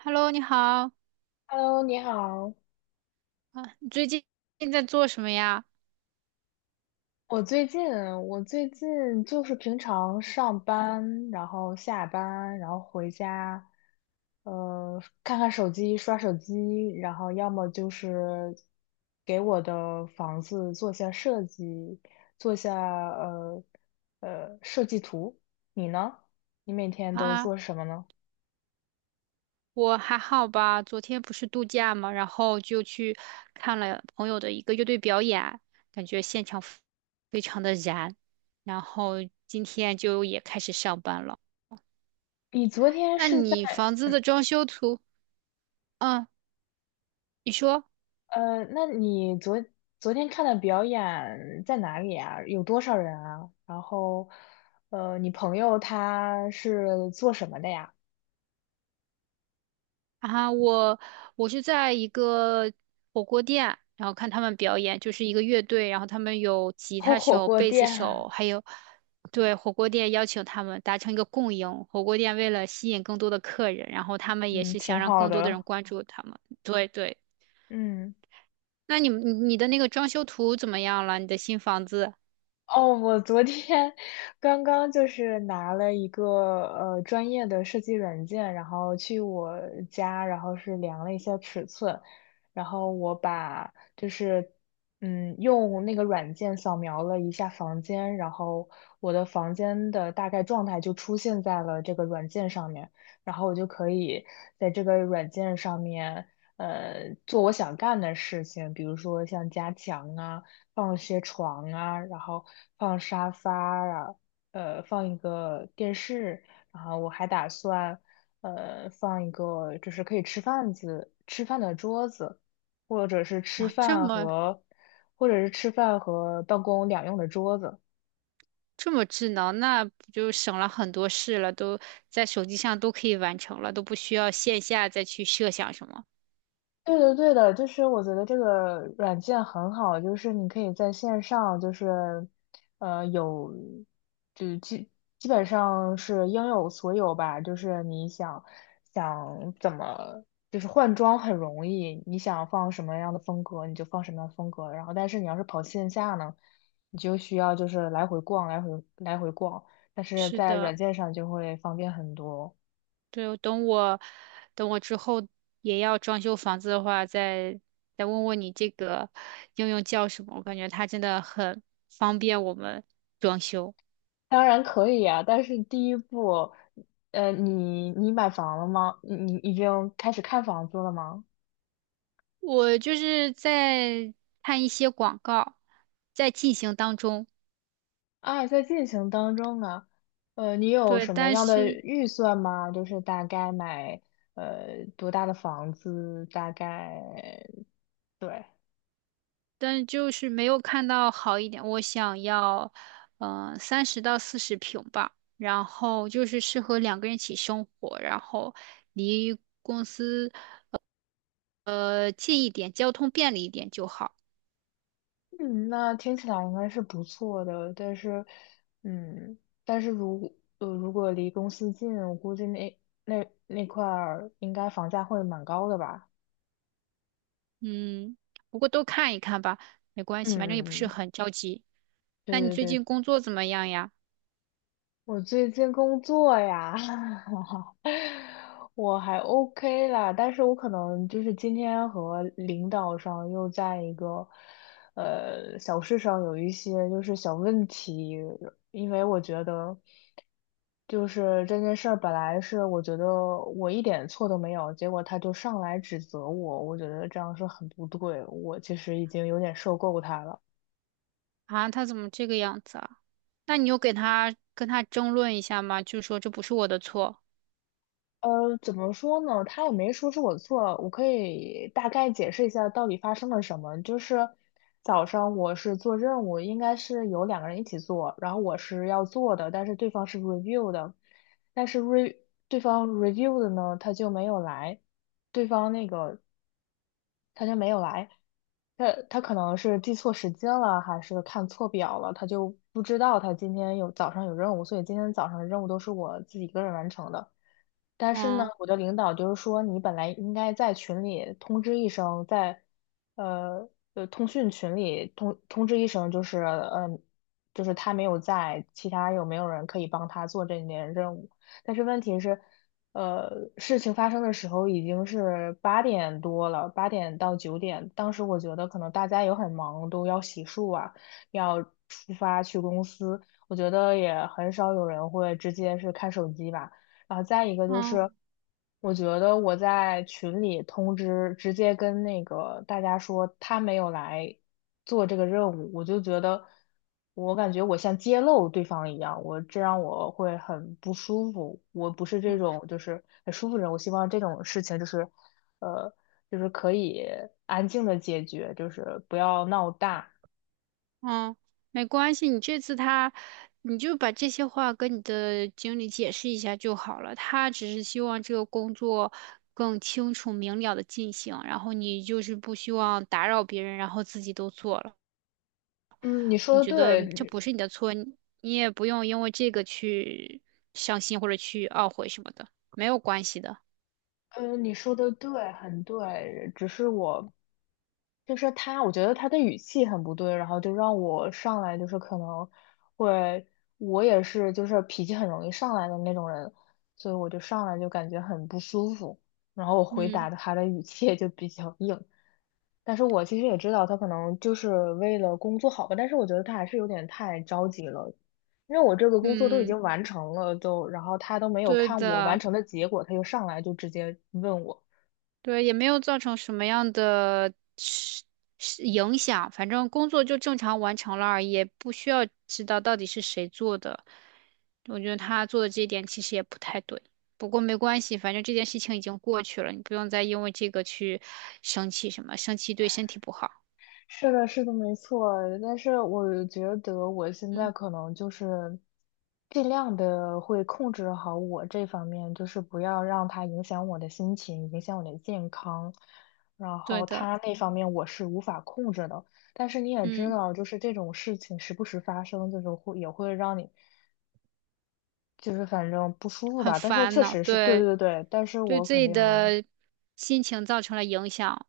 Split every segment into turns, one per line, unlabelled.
Hello，你好啊，
Hello，你好。
你最近在做什么呀？
我最近，我最近就是平常上班，然后下班，然后回家，看看手机，刷手机，然后要么就是给我的房子做下设计，做下呃设计图。你呢？你每天都
啊，
做什么呢？
我还好吧，昨天不是度假嘛，然后就去看了朋友的一个乐队表演，感觉现场非常的燃，然后今天就也开始上班了。
你昨天
那
是
你
在
房子的装修图，嗯，你说。
呃，那你昨天看的表演在哪里啊？有多少人啊？然后，你朋友他是做什么的呀？
啊，我是在一个火锅店，然后看他们表演，就是一个乐队，然后他们有 吉
哦，
他
火
手、
锅
贝斯
店，
手，还有对火锅店邀请他们达成一个共赢。火锅店为了吸引更多的客人，然后他们也
嗯，
是想
挺
让
好
更多的人
的，
关注他们。对对，
嗯。
那你们你你的那个装修图怎么样了？你的新房子
哦，我昨天刚刚就是拿了一个专业的设计软件，然后去我家，然后是量了一下尺寸，然后就是用那个软件扫描了一下房间，然后我的房间的大概状态就出现在了这个软件上面，然后我就可以在这个软件上面做我想干的事情，比如说像加强啊。放些床啊，然后放沙发啊，放一个电视，然后我还打算放一个就是可以吃饭的桌子，或者是吃
啊，这
饭
么
和或者是吃饭和办公两用的桌子。
这么智能，那不就省了很多事了，都在手机上都可以完成了，都不需要线下再去设想什么。
对的，对的，就是我觉得这个软件很好，就是你可以在线上，就是有，就基本上是应有所有吧，就是你想想怎么，就是换装很容易，你想放什么样的风格你就放什么样的风格，然后但是你要是跑线下呢，你就需要就是来回逛，来回来回逛，但是
是
在软
的。
件上就会方便很多。
对，等我之后也要装修房子的话，再问问你这个应用叫什么？我感觉它真的很方便我们装修。
当然可以啊，但是第一步，你买房了吗？你已经开始看房子了吗？
我就是在看一些广告，在进行当中。
啊，在进行当中啊，你有
对，
什么
但
样的
是
预算吗？就是大概买多大的房子，大概对，
但是就是没有看到好一点。我想要，嗯、30到40平吧，然后就是适合两个人一起生活，然后离公司。呃，近一点，交通便利一点就好。
嗯，那听起来应该是不错的，但是，嗯，如果离公司近，我估计那那块儿应该房价会蛮高的吧？
嗯，不过都看一看吧，没关
嗯
系，反正也
嗯
不是
嗯。
很着急。
对
那你最
对
近
对，
工作怎么样呀？
我最近工作呀，我还 OK 啦，但是我可能就是今天和领导上又在一个小事上有一些就是小问题，因为我觉得就是这件事儿本来是我觉得我一点错都没有，结果他就上来指责我，我觉得这样是很不对，我其实已经有点受够他了。
啊，他怎么这个样子啊？那你有给他跟他争论一下吗？就说这不是我的错。
怎么说呢？他也没说是我错，我可以大概解释一下到底发生了什么。就是早上我是做任务，应该是有两个人一起做，然后我是要做的，但是对方是 review 的，但是 对方 review 的呢，他就没有来，对方那个他就没有来，他可能是记错时间了，还是看错表了，他就不知道他今天有早上有任务，所以今天早上的任务都是我自己一个人完成的。但是呢，
嗯
我的领导就是说，你本来应该在群里通知一声，在呃通讯群里通知一声，就是就是他没有在，其他有没有人可以帮他做这件任务？但是问题是，呃，事情发生的时候已经是8点多了，8点到9点，当时我觉得可能大家也很忙，都要洗漱啊，要出发去公司，我觉得也很少有人会直接是看手机吧。然后再一个就是，
嗯。
我觉得我在群里通知，直接跟那个大家说他没有来做这个任务，我就觉得，我感觉我像揭露对方一样，我这让我会很不舒服。我不是这种就是很舒服的人，我希望这种事情就是，呃，可以安静的解决，就是不要闹大。
嗯，没关系，你这次他，你就把这些话跟你的经理解释一下就好了。他只是希望这个工作更清楚明了的进行，然后你就是不希望打扰别人，然后自己都做了。
嗯，你说
我
的
觉得这
对，
不是你的错，你你也不用因为这个去伤心或者去懊悔什么的，没有关系的。
嗯，你说的对，很对，只是我就是他，我觉得他的语气很不对，然后就让我上来就是可能会，我也是就是脾气很容易上来的那种人，所以我就上来就感觉很不舒服，然后我回答
嗯
的他的语气也就比较硬，但是我其实也知道他可能就是为了工作好吧，但是我觉得他还是有点太着急了，因为我这个工作都已
嗯，
经完成了，都，然后他都没有
对
看我完
的。
成的结果，他就上来就直接问我，
对，也没有造成什么样的是影响，反正工作就正常完成了而已，也不需要知道到底是谁做的。我觉得他做的这一点其实也不太对，不过没关系，反正这件事情已经过去了，你不用再因为这个去生气什么，生气对身体不好。
是的，是的，没错。但是我觉得我现在
嗯，
可能就是尽量的会控制好我这方面，就是不要让它影响我的心情，影响我的健康。然
对
后
的，
它那方面我是无法控制的。但是你也知
嗯，
道，就是这种事情时不时发生，就是也会让你就是反正不舒服
很
吧。但是
烦
确
恼，
实是对
对，
对对，但是
对
我
自
肯
己
定。
的心情造成了影响，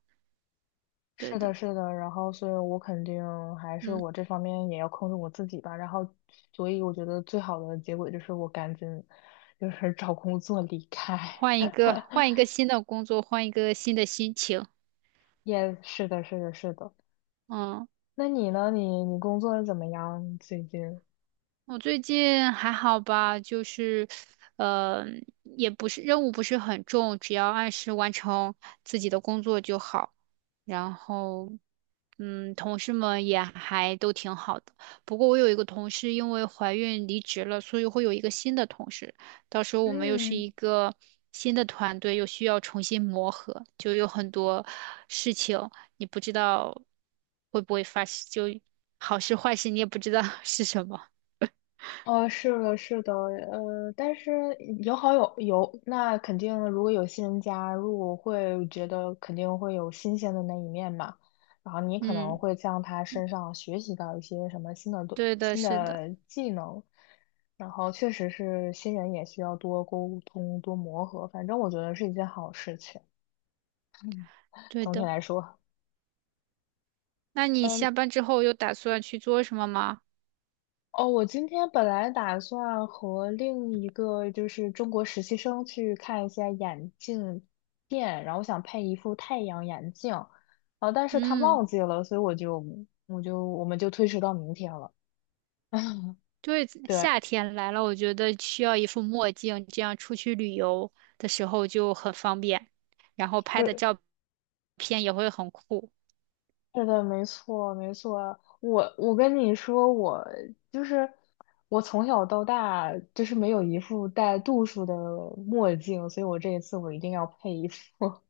对
是
的，
的，是的，然后所以我肯定还是
嗯，
我这方面也要控制我自己吧，然后所以我觉得最好的结果就是我赶紧就是找工作离开。
换一个，换一个新的工作，换一个新的心情。
也是的，是的，是的。
嗯，
那你呢？你工作怎么样最近？
我最近还好吧，就是，呃，也不是任务不是很重，只要按时完成自己的工作就好。然后，嗯，同事们也还都挺好的。不过我有一个同事因为怀孕离职了，所以会有一个新的同事。到时候我们又是
嗯，
一个新的团队，又需要重新磨合，就有很多事情你不知道会不会发生，就好事坏事你也不知道 是什么。
是的，是的，但是有好有，那肯定如果有新人加入，我会觉得肯定会有新鲜的那一面嘛。然后你可能
嗯，
会向他身上学习到一些什么
对的，
新
是的，
的技能，然后确实是新人也需要多沟通、多磨合，反正我觉得是一件好事情。
对
总体
的。
来说。
那你
嗯。
下班之后有打算去做什么吗？
哦，我今天本来打算和另一个就是中国实习生去看一下眼镜店，然后我想配一副太阳眼镜，啊，但是他
嗯，
忘记了，所以我们就推迟到明天了。
对，
对，
夏天来了，我觉得需要一副墨镜，这样出去旅游的时候就很方便，然后拍的
是
照片也会很酷。
是的，没错没错。我跟你说，我就是我从小到大就是没有一副带度数的墨镜，所以我这一次我一定要配一副。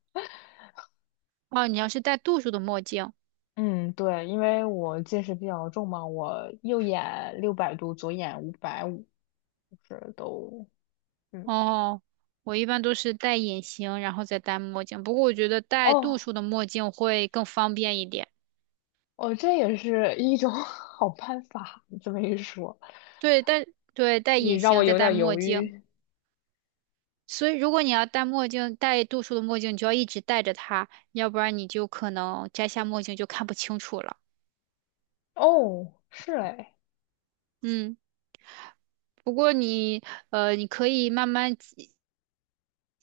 哦，你要是戴度数的墨镜，
嗯，对，因为我近视比较重嘛，我右眼600度，左眼550，就是都，嗯，
哦，我一般都是戴隐形，然后再戴墨镜。不过我觉得戴度
哦，
数的墨镜会更方便一点。
哦，这也是一种 好办法。你这么一说，
对，对，戴
你
隐
让我
形再
有
戴
点
墨
犹
镜。
豫。
所以如果你要戴墨镜，戴度数的墨镜，你就要一直戴着它，要不然你就可能摘下墨镜就看不清楚了。
哦，是哎，
嗯，不过你可以慢慢积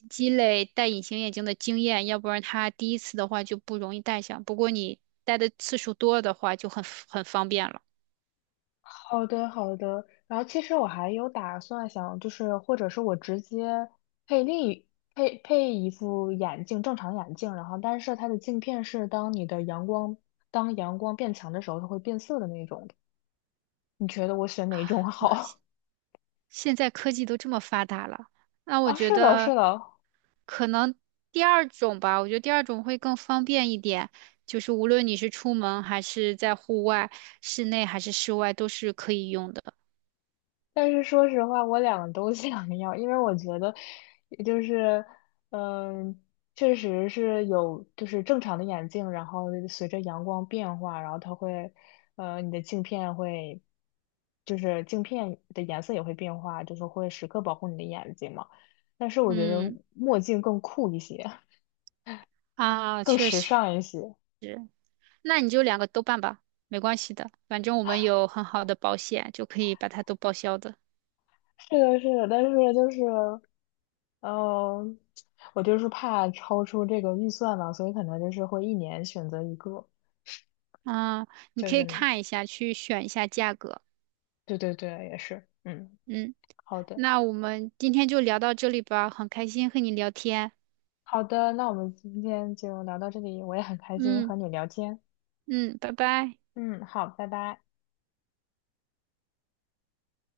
积累戴隐形眼镜的经验，要不然它第一次的话就不容易戴上。不过你戴的次数多的话，就很方便了。
好的好的。然后其实我还有打算想，就是或者是我直接配另一配一副眼镜，正常眼镜，然后但是它的镜片是当你的阳光当阳光变强的时候，它会变色的那种。你觉得我选哪种好？
现在科技都这么发达了，那 我
啊，
觉
是的，是
得
的，
可能第二种吧，我觉得第二种会更方便一点，就是无论你是出门还是在户外，室内还是室外，都是可以用的。
但是说实话，我两个都 想要，因为我觉得，就是，嗯，确实是有，就是正常的眼镜，然后随着阳光变化，然后它会，你的镜片会，就是镜片的颜色也会变化，就是会时刻保护你的眼睛嘛。但是我觉得
嗯，
墨镜更酷一些，
啊，
更
确
时
实，
尚一些。
那你就两个都办吧，没关系的，反正我们有很好的保险，就可以把它都报销的。
是的，是的，但是就是。呃，我就是怕超出这个预算嘛，所以可能就是会一年选择一个，
啊，你
就
可以
是
看一下，去选一下价格。
对对对，也是，嗯，
嗯，
好的
那我们今天就聊到这里吧，很开心和你聊天。
好的，那我们今天就聊到这里，我也很开心
嗯。
和你聊天，
嗯，拜拜。
嗯，好，拜拜。